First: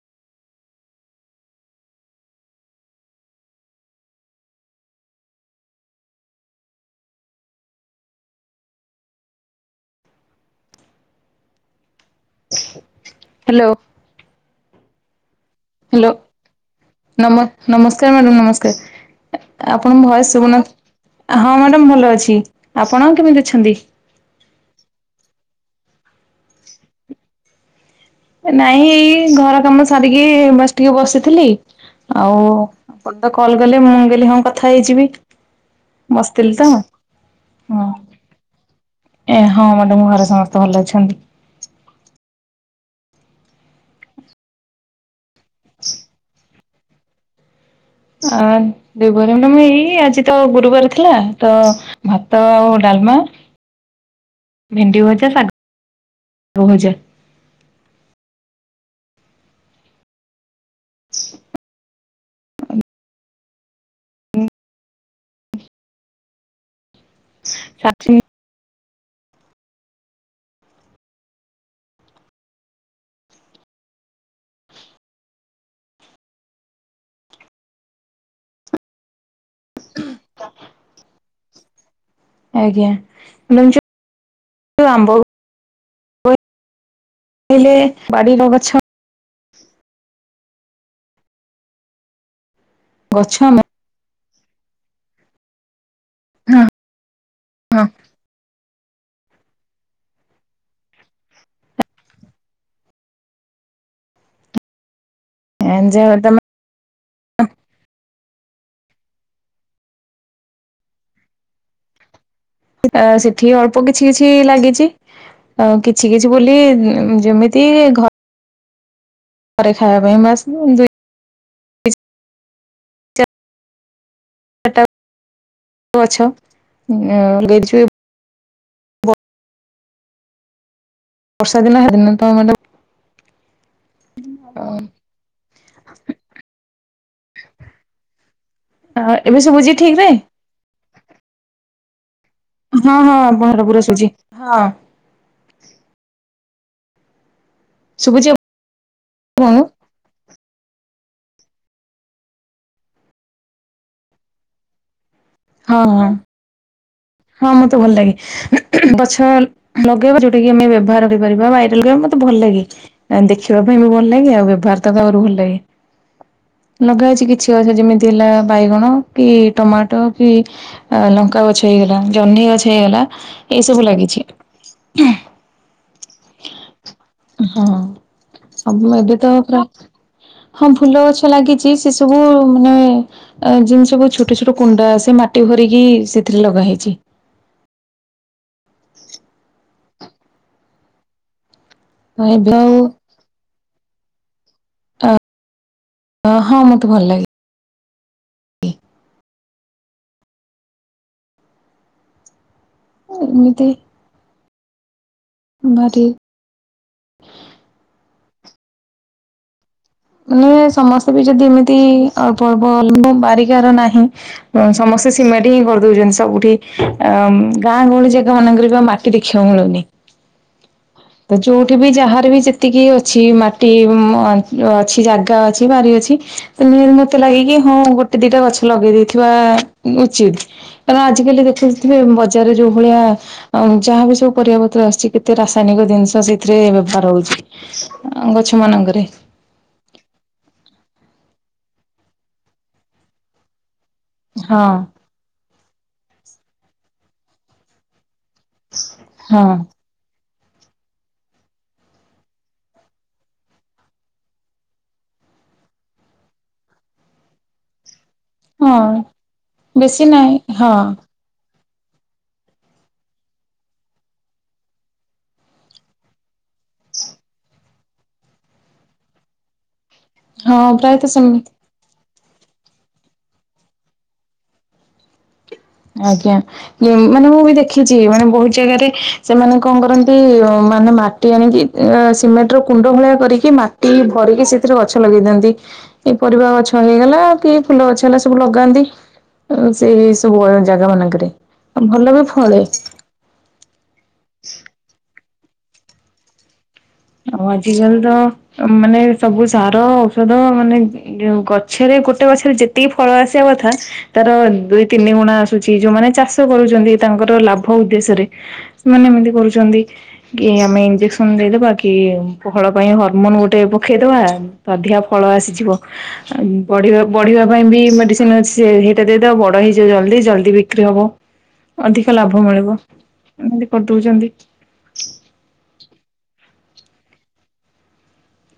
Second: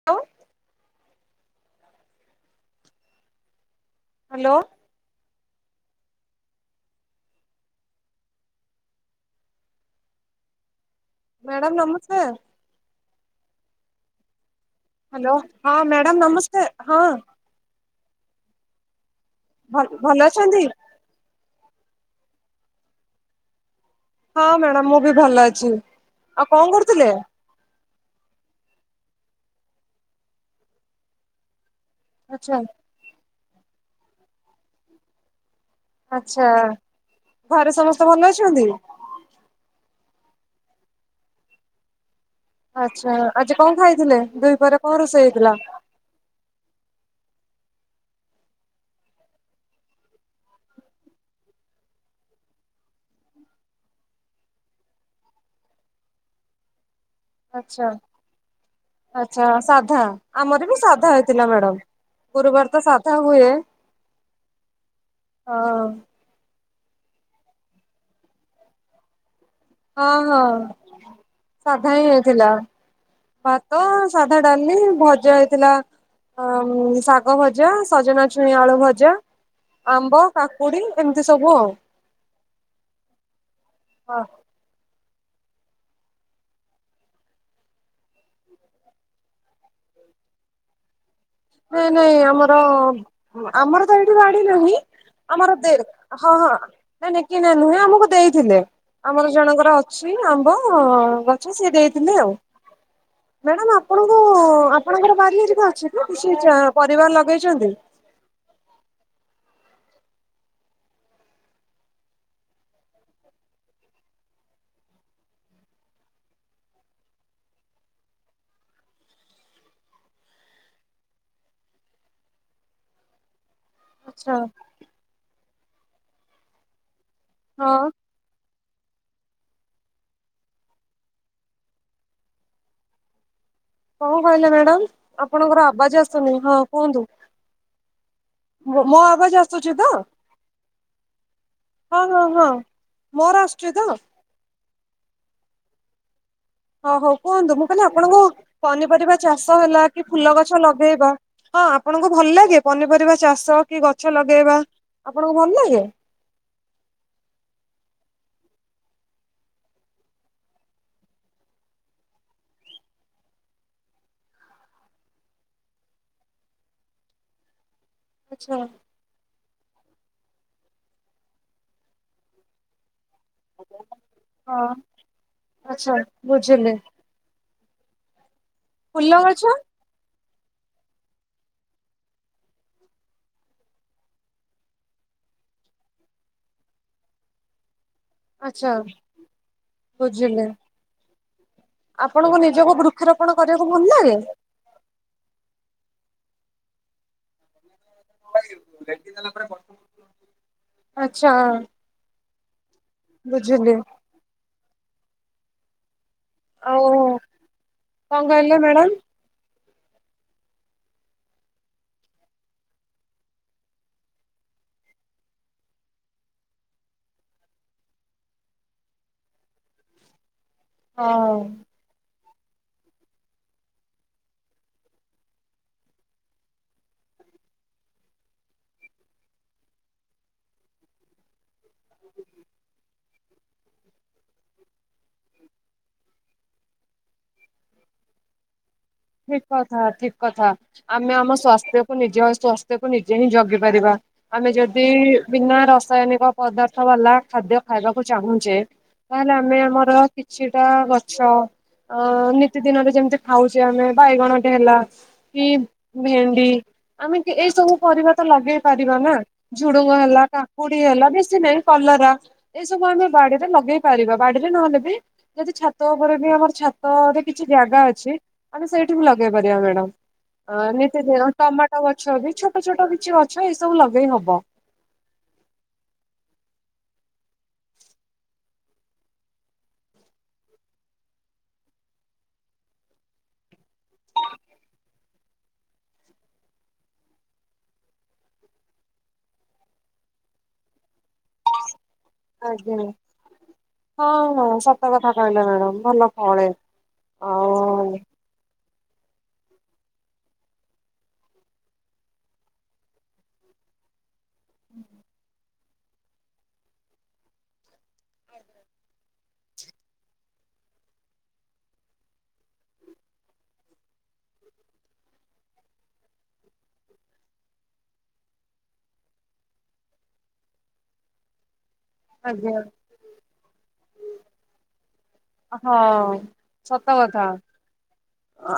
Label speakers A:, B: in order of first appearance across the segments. A: [unintelligible] Hello. Madam ନମସ୍କାର।
B: Hello.
A: Hello ହଁ
B: hello
A: madam ନମସ୍କାର ହଁ।
B: ନମ ନମସ୍କାର ମ୍ୟାଡ଼ାମ ନମସ୍କାର,
A: ଭଲ
B: ଆପଣଙ୍କ
A: ଭଲ
B: ଭଏସ
A: ଅଛନ୍ତି
B: ଶୁଭୁନ ହଁ ମ୍ୟାଡ଼ାମ ଭଲ ଅଛି, ଆପଣ କେମିତି ଅଛନ୍ତି?
A: ହଁ ମ୍ୟାଡ଼ାମ୍ ମୁଁବି ଭଲ ଅଛି, ଆଉ କଣ କରୁଥିଲେ?
B: ଏ ନାଇଁ ଏଇ ଘର କାମ ସାରିକି ବାସ୍ ଟିକେ ବସିଥିଲି, ଆଉ
A: ଆଛା
B: ଆପଣ ତ କଲ୍ କଲେ ମୁଁ କହିଲି ହଁ କଥା ହେଇଯିବି।
A: ଆଚ୍ଛା,
B: ବସିଥିଲି ତ ହଁ
A: ଘରେ ସମସ୍ତେ ଭଲ ଅଛନ୍ତି?
B: ଏ ହଁ ମାଡ଼ାମ୍ ଘରେ ସମସ୍ତେ ଭଲ ଅଛନ୍ତି।
A: ଆଚ୍ଛା ଆଜି କଣ ଖାଇଥିଲେ, ଦୁଇ ପହରେ କଣ ରୋଷେଇ ହେଇଥିଲା?
B: ଆ ଦୁଇ ପହରେ ମ୍ୟାଡାମ ଏଇ ଆଜି ତ ଗୁରୁବାର ଥିଲା ତ ଭାତ ଆଉ ଡାଲ୍ମା। ଭେଣ୍ଡି ଭଜା ଶାଗ ଭଜା।
A: ଆଚ୍ଛା, ଆଚ୍ଛା ସାଧା ଆମର ବି ସାଧା ହେଇଥିଲା ମ୍ୟାଡାମ୍। ଗୁରୁବାର ତ ସାଧା ହୁଏ। ହଁ।
B: [unintelligible]
A: ହଁ ହଁ ସାଧା ହିଁ ହେଇଥିଲା। ଭାତ, ସାଧା ଡାଲି, ଭଜା ହେଇଥିଲା। ହଁ ଶାଗ ଭଜା, ସଜନା ଛୁଇଁ ଆଳୁ ଭଜା। ଆମ୍ବ, କାକୁଡି ଏମିତି ସବୁ ଆଉ।
B: ଆଜ୍ଞା ମ୍ୟାମ୍ ଯୋଉ [unintelligible] ବାଡ଼ିର ଗଛ।
A: ସେ ନାଇଁ ଆମର,
B: ଗଛ ଆମ
A: ଆମର ତ ଏଇଠି ଗାଡି ନାହିଁ ଆମର ଦେର୍ ହଁ ହଁ, ନାଇଁ ନାଇଁ କିଣା ନୁହେଁ
B: ହଁ।
A: ଆମକୁ ଦେଇଥିଲେ। ଆମର ଜଣଙ୍କର ଅଛି ଆମ୍ବ ଗଛ ସିଏ ଦେଇଥିଲେ ଆଉ। ମ୍ୟାଡାମ୍ ଆପଣଙ୍କୁ ଆପଣଙ୍କର ବାଡ଼ି ହେରିକା ଅଛି
B: ଯେ
A: ତ, କିଛି
B: ତମେ
A: ଚାଁ ପରିବା ଲଗେଇଛନ୍ତି?
B: ଆଁ ସେଠି ଅଳ୍ପ କିଛି କିଛି ଲାଗିଛି। ଅ କିଛି କିଛି ବୋଲି ଯେମିତି ଘ ପରେ ଖାଇବା ପାଇଁ ଆମେ ଆସିଲୁ ଦୁଇ
A: ଗଛ।
B: ଚାରିଟା [unintelligible] ଗଛ ଅଁ
A: ହଁ
B: ଲେଗେଇଛୁ ବର୍ଷା ଦିନ, ହେଦିନ ତ ମାଡ଼ମ୍
A: କଣ କହିଲେ ମ୍ୟାଡାମ୍ ଆପଣଙ୍କର ଆବାଜେ ଆସୁନି ହଁ କୁହନ୍ତୁ ମୋ
B: ଆଉ
A: ଆବାଜେ
B: ଏବେ ଶୁଭୁଛି
A: ଆସୁଛି ତ
B: ଠିକ୍ ରେ?
A: ହଁ ହଁ ହଁ
B: ହଁ ହଁ
A: ମୋର
B: ପର
A: ତ?
B: ପରେ ଆସୁଛି ହଁ
A: ଓ ହଉ କୁହନ୍ତୁ ମୁଁ କହିଲି ଆପଣଙ୍କୁ
B: ଶୁଭୁଛି
A: ପନିପରିବା ଚାଷ
B: ଆପଣଙ୍କୁ?
A: ହେଲା କି ଫୁଲ ଗଛ ଲଗେଇବା ହଁ ଆପଣଙ୍କୁ ଭଲ ଲାଗେ ପନିପରିବା ଚାଷ କି ଗଛ ଲଗେଇବା ଆପଣଙ୍କୁ ଭଲ
B: ହଁ
A: ଲାଗେ
B: ହଁ ହଁ ମତେ ଭଲ ଲାଗେ ଗଛ ଲଗେଇବା ଯୋଉଟା କି ଆମେ ବ୍ୟବହାର କରିପାରିବା ବାଇଲ ଲଗେଇବା ମତେ ଭଲ ଲାଗେ ଦେଖିବା ପାଇଁ ବି ଭଲ ଲାଗେ ଆଉ ବ୍ୟବହାର ତ ଆହୁରୁ ଭଲ ଲାଗେ ଲଗାହେଇଛି କିଛି ଗଛ ଯେମିତି ହେଲା
A: ଆଚ୍ଛା
B: ବାଇଗଣ କି ଟମାଟୋ କି ଲଙ୍କା ଗଛ ହେଇଗଲା ଜହ୍ନି ଗଛ ହେଇଗଲା ଏସବୁ ଲାଗିଛି
A: ହଁ ଆଚ୍ଛା ବୁଝିଲି
B: ହଁ ସବୁ ଏବେ
A: ଫୁଲ
B: ତ
A: ଗଛ
B: ହଁ ଫୁଲ ଗଛ ଲାଗିଛି ସେ ସବୁ ମାନେ ଯେଉଁ ସବୁ ଛୋଟ ଛୋଟ କୁଣ୍ଡ ଆ ସେ ମାଟି ଭରିକି ସେଥିରେ ଲଗା ହେେଇଛି
A: ଆଛା ବୁଝିଲେ ଆପଣଙ୍କୁ
B: ଏବେ ଆଉ
A: ନିଜକୁ ବୃକ୍ଷରୋପଣ କରିବାକୁ ଭଲ ନାଗେ
B: ଅ ହଁ ମତେ ଭଲ ଲାଗେ
A: ଆଛା
B: ଏମିତି
A: ବୁଝୁିଲି
B: ମାରି
A: ଓଉ କଣ କହିଲେ ମ୍ୟାଡ଼ାମ୍
B: ମାନେ ସମସ୍ତେ ବି ଯଦି ଏମିତି ଅଳ୍ପ ଅଳ୍ପ ବାରିକାର ନାହିଁ ସମସ୍ତେ ସିମେଟେ ହିଁ କରିଦଉଛନ୍ତି ସବୁଠି ଅ ଗାଁ ଗହଳି ଜାଗା ମାନକେ ମାଟି ମାଟି ଦେଖିବାକୁ ମିଳୁନି ହ
A: ହଁ
B: ଚୋର୍ ଏଠି ବି ଯାହାର ବି ଯେତିକି ଅଛି ମାଟି ଅଛି ଜାଗା ଅଛି ବାରି ଅଛି ମତେ ଲାଗ କି ହଁ ଗୋଟେ ଦିଟା ଗଛ ଲଗେଇ ଦେଗେଇଦେଇଥିବା ଉଚିତ୍ କାରଣ ଆଜିକାଲି ଦେଖୁଥିବେ ବଜାରରେ ଯୋଉ ଭଳିଆ ଯାହା ବିି ସବୁ ପରିବାପତ୍ର ଆସୁଛି କେତେ ରା ଦୈନିକ ଜିନିଷ ସେଥିରେ ବେପାର ହେଉଛି ଗଛ ମାନଙ୍କରେ
A: ଠିକ୍ କଥା ଠିକ୍ କଥା ଆମେ ଆମ ସ୍ୟାସ୍ଥ୍ୟକୁ ନିଜେ ହସ୍ଥ୍ୟକୁ ନିଜେ ହିଁ ଜଗି ପାରିବା ଆମେ
B: ହଁ
A: ଯଦି ବିନା ରାସାୟନିକ ପଦାର୍ଥ ବାଲା ଖାଦ୍ୟ ଖାଇବାକୁ ଚାହୁଁଛେ ତାହେଲେ
B: ହଁ
A: ଆମେ ଆମର ଛିଟା ଗଛ ଅ ନିତିଦିନରେ ଯେମିତି ଖାଉଛି ଆମେ ବାଇଗଣ ଟେ ହେଲା କି ଭେଣ୍ଡି ଆମେ ଏଇ ସବୁ ପରିବା ତ ଲଗେଇ
B: ହଁ
A: ପାରିବା ନା ଝୁଡୁଙ୍ଗ
B: ବେଶୀ
A: ହେଲା
B: ନାହିଁ ହଁ
A: କାକୁଡି ହେଲା ବେଶୀ ନାହିଁ କଲରା ଏଇ ସବୁ ଆମେ ବାଡ଼ିରେ ଲଗେଇ ପାରିବା ବାଡ଼ିରେ ନହେଲେ ବି ଯଦି ଛାତ ଉପରେ ବି ଆମର ଛାତ ରେ କିଛି ଜାଗା ଅଛି ତାହେଲେ ସେଇଠି ବି ଲଗେଇ ପାରିବା ମ୍ୟାଡମ୍
B: ହଁ ପ୍ରାୟତଃ ସେମିତି।
A: ଗଛ ବି ଛୋଟ ଛୋଟ କିଛି ଗଛ ଏସବୁ ଲଗେଇ ହବ
B: ଆଜ୍ଞା ମାନେ ମୁଁ ବି ଦେଖିଛି ମାନେ ବହୁତ ଜାଗାରେ ସେମାନେ କଣ କରନ୍ତି ମାନେ ମାଟି ମାଟି ଆଣିକି ସିମେଣ୍ଟ ର କୁଣ୍ଡ ଭଳିଆ କରିକି ମାଟି ଭରିକି ସେଥିରେ ଗଛ ଲଗେଇ ଦିଅନ୍ତି ଏଇ ପରିବା ଗଛ ହେଇଗଲା କି ଫୁଲ ଗଛ ହେଲା ସବୁ ଲଗାନ୍ତି ସେଇ ଉଆଳ ଜାଗା ମାନଙ୍କରେ ଭଲ ବି ଫଳେ।
A: ଆଜ୍ଞା ହଁ ହଁ ସତ କଥା କହିଲେ ମ୍ୟାଡାମ ଭଲ ଫଳେ।
B: ଆଉ ଆଜିିକାଲ ତ ତମେ ମାନେ ସବୁ ସାର ଔଷଧ ମାନେ ଗଛରେ ଗୋଟେ ଗଛରେ ଯେ ଯେତିକି ଫଳ ଆସିବା କଥା ତାର ଦୁଇ ତିନି ଗୁଣା ଆସୁଛି ଯୋଉମାନେ ଚାଷ କରୁଛନ୍ତି ତାଙ୍କର ଲାଭ ଉଦ୍ଦେଶ୍ୟରେ ସେମାନେ ଏମିତି କରୁଛନ୍ତି କି ଆମେ ଇଞ୍ଜେକ୍ସନ ଦେଇଦବା। କି ଫଳ ପାଇଁ ହରମୋନ ଗୋଟେ ପକେଇଦବା ଅଧିକା ଫଳ ଆସିଯିବ। ବଢିବା ବଢିବା ପାଇଁ ବି ମେଡିସିନ ଅଛି ସେ ହେଇଟା ଦେଇଦବା ବଡ ହେଇଯିବ ଜଲଦି ଜଲ୍ଦି ବିକ୍ରି ହବ। ଅଧିକ ଲାଭ
A: ଆଜ୍ଞା
B: ମିଳିବ ଏମିତି କରିଦଉଚନ୍ତି।
A: ହ ହଁ ସତ କଥା।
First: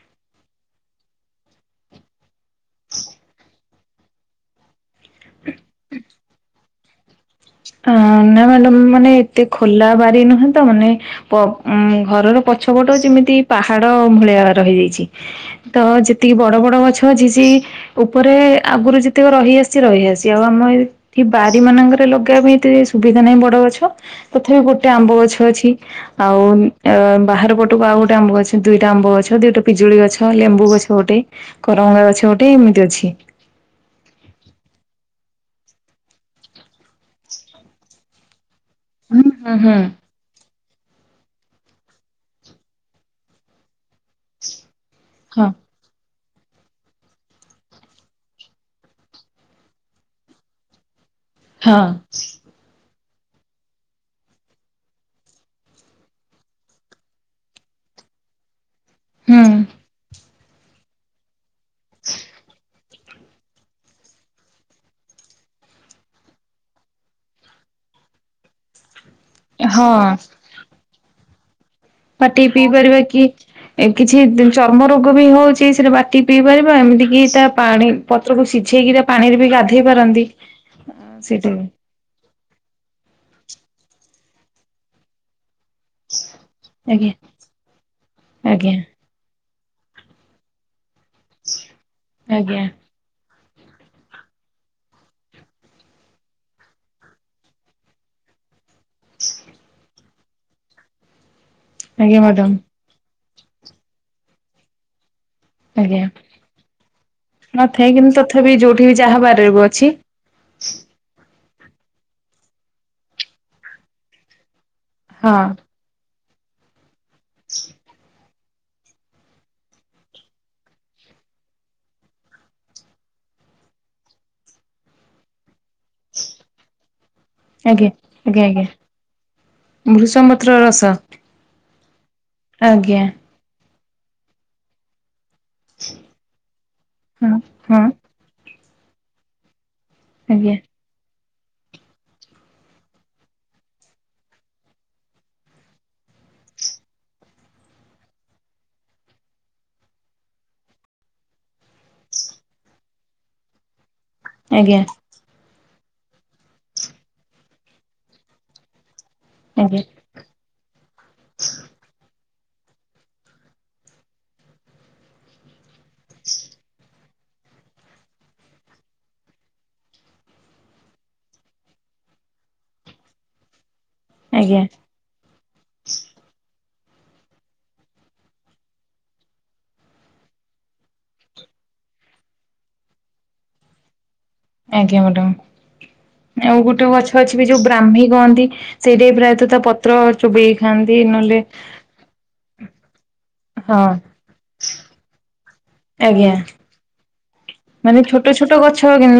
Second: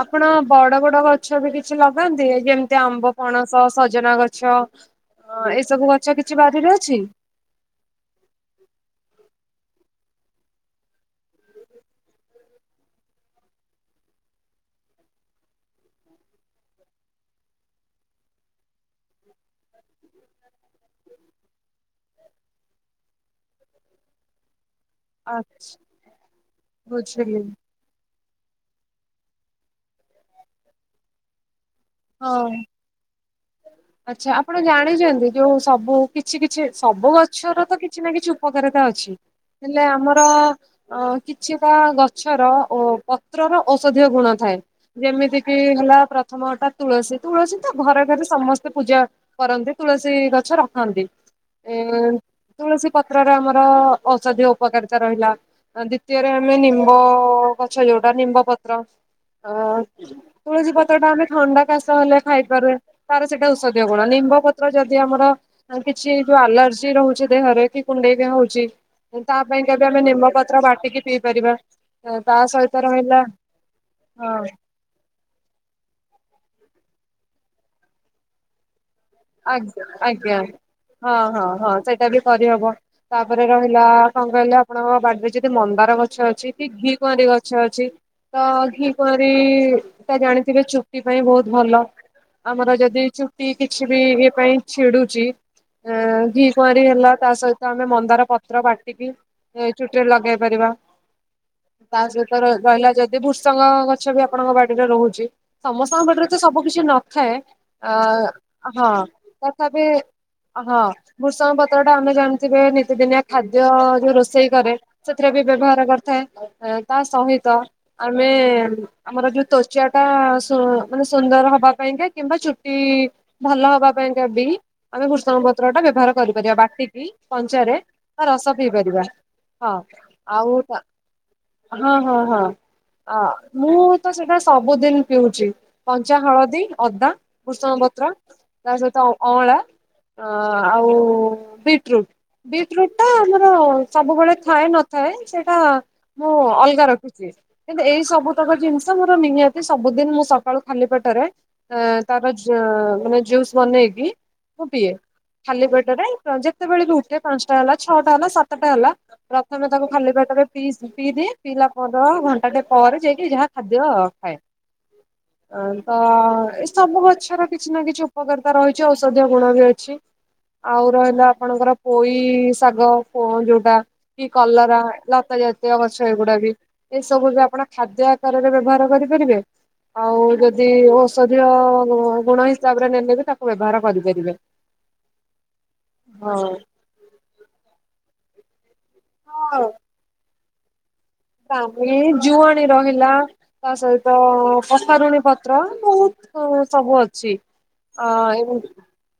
A: ଆପଣ ବଡ ବଡ ଗଛ ବି କିଛି ଲଗାନ୍ତି ଏ ଯେମିତି ଆମ୍ବ ପଣସ ସଜନା ଗଛ ଏ ସବୁ ଗଛ କିଛି ବାରିରେ ଅଛି।
B: ଅ ନା ମ୍ୟାଡାମ ମାନେ ଏତେ ଖୋଲା ବାରି ନୁହେଁ ତ ମାନେ ଉ ଘରର ପଛପଟ ଯେମିତି ପାହାଡ ଭଳିଆ ରହିଯାଇଛି। ତ ଯେତିକି ବଡ ବଡ ଗଛ ଅଛି ସେ ଉପରେ ଆଗରୁ ଯେତେକ ରହିଆସି ରହିଆସି ଆଉ ଆମ ଏଠ ବାରି ମାନଙ୍କ [unintelligible] ପାଇଁ ଏତେ ସୁବିଧା ନାହିଁ ବଡ ଗଛ। ତଥାପି ଗୋଟେ ଆମ୍ବ ଗଛ ଅଛି
A: ଆଛା
B: ଆଉ ଅ
A: ବୁଝିଲି
B: ବାହାର ପଟେ କୁ ଆଉ ଗୋଟେ ଆମ୍ବ ଗଛ ଦୁଟାଆମ୍ବ ଗଛ ଦିଇଟା ପିଜୁଳି ଗଛ ଲେମ୍ବୁ ଗଛ ଗୋଟେ କରରମଙ୍ଗା ଗଛ
A: ହଁ।
B: ଗୋଟେ ଏମିତି ଅଛି।
A: ଆଚ୍ଛା ଆପଣ ଜାଣିଛନ୍ତି ଯୋଉ ସବୁ କିଛି କିଛି ସବୁ ଗଛର ତ କିଛି ନା କିଛି ଉପକାରିତା ଅଛି
B: ହୁଁ ହୁଁ ହୁଁ
A: ହେଲେ ଆମର ଅ କିଛିଟା ଗଛର ଓ ପତ୍ରର ଔଷଧୀୟ ଗୁଣ ଥାଏ
B: ହଁ
A: ଯେମିତିକି ହେଲା ପ୍ରଥମ ଗଟା ତୁଳସୀ ତୁଳସୀ ତ ଘରେ ଘରେ ସମସ୍ତେ ପୂଜା କରନ୍ତି ତୁଳସୀ ଗଛ ରଖନ୍ତି। ଏ
B: ହଁ
A: ତୁଳସୀ ପତ୍ରରେ ଆମର ଔଷଧୀୟ ଉପକାରିତା ରହିଲା। ଦ୍ଵିତୀୟରେ ଆମେ ନିମ୍ବ ଗଛ ଯୋଉଟା ନିମ୍ବ ପତ୍ର ଓ
B: ହୁଁ
A: ତୁଳସୀ ପତ୍ର ଟା ଆମେ ଥଣ୍ଡା କାଶ ହେଲେ ଖାଇପାରେ ତାର ସେଇଟା ଔଷଧୀୟ ଗୁଣ ନିମ୍ବ ପତ୍ର ଯଦି ଆମର ଆ କିଛି ଯୋଉ ଆଲର୍ଜି ରହୁଛି ଦେହରେ କି କୁଣ୍ଡେଇ ବି ହଉଛି ତା ପାଇଁ ଯଦି ଆମେ
B: ହଁ।
A: ନିମ୍ବପତ୍ର ବାଟିକି ପିଇ ପାରିବା। ତା
B: ବାଟିକି ପିଇ
A: ସହିତ
B: ପାରିବା
A: ରହିଲା
B: କି କିଛି
A: ହଁ
B: ଜିନିଷ ଆମ୍ ରୋଗ ବି ହଉଛି ସେଟ ବାଟି ପିଇ ପାରିବା ଏମିତି କିି ତା ପାଣି ପତ୍ରକୁ ସିଝେଇକିରା
A: ଆଜ୍ଞା ଆଜ୍ଞା ହଁ ହଁ
B: ସେଇଟା ବି
A: ହଁ ସେଟା ବି କରିହବ ତାପରେ ରହିଲା କଣ କହିଲେ ଆପଣଙ୍କ ବାରିରେ ଯୋଉ ସେ ମନ୍ଦାର ଗଛ ଅଛି କି ଘି
B: ଆଜ୍ଞା
A: କୁଆଁରୀ ଗଛ ଅଛି ତ
B: ଆଜ୍ଞା
A: ଘି ଘିଇଂ କାରିଜାଣିଥିବେ ଚୁଟି ପାଇଁ ବହୁତ ଭଲ
B: ଆଜ୍ଞା
A: ଆମର ଯଦି ଚୁଟି କିଛି ବି ଇଏ ପାଇଁ ଛିଡୁଛି ଆ ଘି କୁଆଁରୀ ହେଲା ତା ସହିତ ଆମେ ମନ୍ଦାର ପତ୍ର ବାଟି ଚୁଟିରେ ଲଗେଇ ପାରିବା ତା
B: ଆଜ୍ଞା
A: ସହିତ
B: ମ୍ୟାଡାମ
A: ରହିଲା ଯଦି ଭୃସଙ୍ଗ ଗଛ ବି ଆପଣଙ୍କ ବାଡିରେ ରହୁଛି ସମସ୍ତଙ୍କ
B: ଆଜ୍ଞା
A: ବଡିରେ ତ ସବୁ କିଛି ନଥାଏ
B: ନଥାଏ
A: ଆ
B: କିନ୍ତୁ ତଥାପି ଯୋଉଠି ବି ଯାହାବାରିରେ ବି ଅଛି
A: ହଁ ଭୃସଙ୍ଗ ପତ୍ର ଟା ଆମେ ଜାଣିଥିବେ ନିତିଦିନିଆ ଖାଦ୍ୟ ଯୋଉ ରୋଷେଇ କରେ ସେଥିରେ
B: ହଁ
A: ବି ବ୍ୟବହାର କରିଥାଏ ତା ସହିତ ଆମେ ଆମର ଯୋଉ ତ୍ୱଚାଟା ମାନେ ସୁନ୍ଦର ହବା ପାଇଁକା କିମ୍ବା ଚୁଟି ଭଲ ହବା ପାଇଁ କା ବି ଆମେ ଭୃସଙ୍ଗ ପତ୍ର ଟା ବ୍ୟବହାର କରିପାରିବା ବାଟିକି କଞ୍ଚାରେ ତା ରସ ପିଇ ପାରିବା।
B: ଭୃସଙ୍ଗ
A: ଆଉ
B: ପତ୍ରରସ।
A: ହଁ ହଁ ହଁ।
B: ଆଜ୍ଞା।
A: ଅ ମୁଁ ତ ସେଟା ସବୁଦିନ ପିଉଛି। କଞ୍ଚା ହଳଦୀ, ଅଦା,
B: ହଁ
A: ଭୃସଙ୍ଗ
B: ହଁ
A: ପତ୍ର ତା ସହିତ ଅଁଳା। ଅ
B: ଆଜ୍ଞା
A: ଆଉ ବିଟ ରୁଟ୍। ବିଟ ରୁଟ ଟା ଆମର ସବୁବେଳେ ଥାଏ ନଥାଏ ସେଇଟା ମୁଁ ଅଲଗା ରଖୁଛି। କିନ୍ତୁ ଏଇ ସବୁ ତକ ଜିନିଷ ମୋର ନିହାତି ସବୁଦିନ ମୁଁ ସକାଳୁ ଖାଲି ପେଟରେ ଆ ତାର ଯ ମାନେ ଜୁସ୍ ବନେଇକି ମୁଁ
B: ଆଜ୍ଞା
A: ପିଏ। ଖାଲି ପେଟରେ ଯେତେବେଳେ ବି ଉଠେ ପାଞ୍ଚଟା ହେଲା ଛଅଟା ହେଲା ସାତଟା ହେଲା। ପ୍ରଥମେ
B: ଆଜ୍ଞା
A: ତାକୁ ଖାଲି କରିଦେବେ ପିଇସ ପିଇଦିଏ ପିଇଲା ଘଣ୍ଟା ଟେ ପରେ ଯାଇକି ଯାହା ଖାଦ୍ୟ ଖାଏ। ହଁ ତ ଏ ସବୁ ଗଛର କିଛି ନା କିଛି ଉପକାରିତା ରହିଛି ଔଷଧୀୟ ଗୁଣ ବି ଅଛି। ଆଉ ରହିଲା ଆପଣଙ୍କର ପୋଇ ଶାଗ ଯୋଉଟା। କି
B: ଆଜ୍ଞା
A: କଲରା ଲତା ଯା ତୀୟ ଗଛ ଏଗୁଡା ବି ଏ ସବୁ ବି ଆପଣ ଖାଦ୍ୟ ଆକାରରେ ବ୍ୟବହାର କରିପାରିବେ। ଆଉ ଯଦି ଔଷଧୀୟ ଗୁଣ ହିସାବରେ ନେଲେ ବି ତାକୁ ବ୍ୟବହାର କରିପାରିବେ।
B: ଆଜ୍ଞା ମ୍ୟାଡାମ
A: ହଁ।
B: ଆଉ ଗୋଟେ ଗଛ ଅଛି ବି ଯୋଉ ବ୍ରାହ୍ମୀ କହନ୍ତି ସେଇଟା ବି ପ୍ରାୟ ତା ପତ୍ର ଚୋବେଇ ଖାଆନ୍ତି ନହେଲେ
A: ତାପରେ ଜୁଆଣ ରହିଲା। ତା
B: ହଁ
A: ସହିତ କଷାରୁଣୀ ପତ୍ର
B: ଆଜ୍ଞା।
A: ବହୁତ ସବୁ ଅଛି।
B: ମାନେ ଛୋଟ ଛୋଟ
A: ଅ
B: ଗଛ କି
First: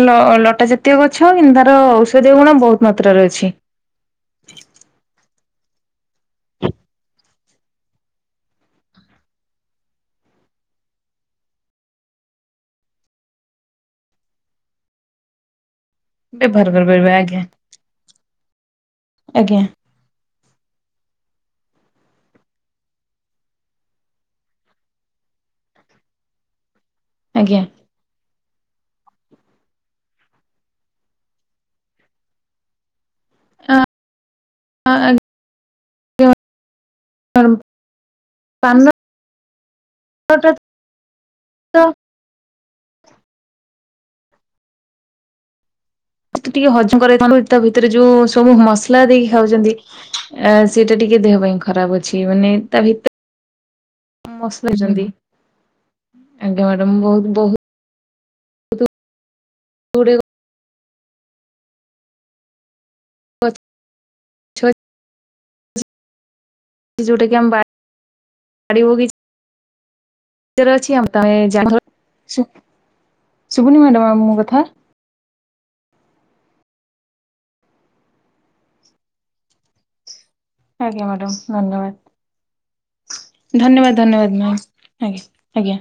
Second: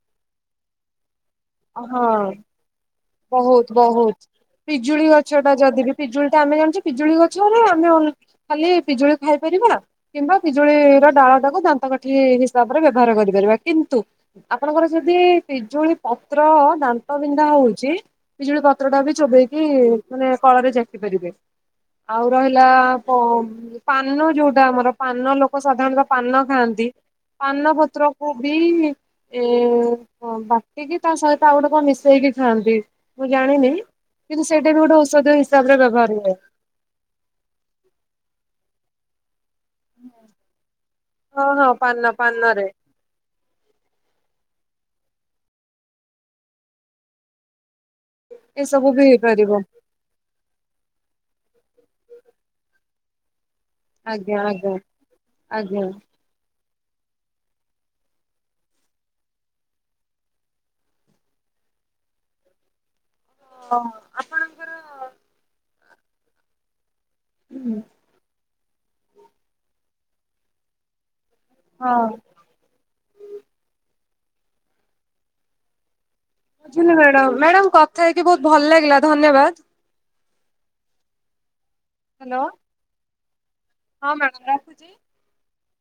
B: ଲଟା ଜାତୀୟ ଗଛ କିନ୍ତୁ ତାର
A: ହଁ।
B: ଔଷଧୀୟ ଗୁଣ ବହୁତ। ମାତ୍ରାରେ ଅଛି।
A: ବହୁତ ବହୁତ ପିଜୁଳି ଗଛ ଟା ଯଦି ବି ପିଜୁଳି ଟା ଆମେ ଜାଣିଛୁ ପିଜୁଳି ଗଛ ଆମେ ଖାଲି ପିଜୁଳି ଖାଇପାରିବା। କିମ୍ବା ପିଜୁଳିର ଡାଳ ଟାକୁ ଦାନ୍ତ କଠି ହିସାବରେ ବ୍ୟବହାର କରିପାରିବା କିନ୍ତୁ ଆପଣଙ୍କର ଯଦି ପିଜୁଳି ପତ୍ର
B: ବ୍ୟବହାର କରିପାରିବା
A: ଦାନ୍ତ
B: ଆଜ୍ଞା
A: ବିନ୍ଧା ହଉ ବିିଜୁଳି ପତ୍ର ଟା ବି
B: ଆଜ୍ଞା
A: ଚୋବେଇକି ମାନେ କଳରେ ଜାକି ପାରିବେ। ଆଉ ରହିଲା ପାନ ଯୋଉଟା ଆମର ପାନ ଲୋକ ସାଧାରଣତଃ ପାନ ଖାଆନ୍ତି
B: ଆଜ୍ଞା
A: ପାନ ପତ୍ର କ ବି ଏ ବାଟିକି ତା ସହିତ ଆଉ ଗୋଟେ କଣ ମିଶେଇକି ଖାଆନ୍ତି। ମୁଁ ଜାଣିନି କିନ୍ତୁ ସେଇଟା ବି ଗୋଟେ
B: ଆଜ୍ଞା
A: ଔଷଧ ହିସାବ ରେ ବ୍ୟବହାର ହୁଏ।
B: [inaudible]
A: ହଁ ହଁ
B: ତ
A: ପାନ ପାନ ରେ।
B: ଟିକେ ହଜମ କର ତା ଭିତରେ ଯୋଉ ସବୁ
A: ଏସବୁ ବି
B: ମସଲା ଦେଇକି
A: ହେଇପାରିବ
B: ଖାଉଛନ୍ତି। ଅ ସେଇଟା ଟିକେ ଦେହ ପାଇଁ ଖରାପ ଅଛି ମାନେ ତା ଭିତ
A: ଆଜ୍ଞା ଆଜ୍ଞା
B: ସମସ୍ତେ ଅଛନ୍ତି ଆଜ୍ଞା ମ୍ୟାଡାମ ବହୁତ ବହୁ [inaudible] ଗଛ
A: ହଁ। ଆପଣଙ୍କର
B: [inaudible] ଯଉଟା କି ଆମ ବା ବାଡି ବଗିଚା ରେ ଅଛି ଆମ ତମେ
A: ହଁ
B: ଶୁ ଶୁଭୁନି ମ୍ୟାଡ଼ାମ ମୋ କଥା।
A: ବୁଝଲି ମ୍ୟାଡମ ମ୍ୟାଡାମ କଥା ହେଇକି ବହୁତ ଭଲ ଲାଗିଲା ଧନ୍ୟବାଦ।
B: ଆଜ୍ଞା ମ୍ୟାଡ଼ାମ ଧନ୍ୟବାଦ।
A: ହ୍ୟାଲୋ
B: ଧନ୍ୟବାଦ
A: ହଁ
B: ଧନ୍ୟବାଦ
A: ମ୍ୟାଡାମ ରଖୁଛି।
B: ମ୍ୟାମ୍ ଆଜ୍ଞା ଆଜ୍ଞା।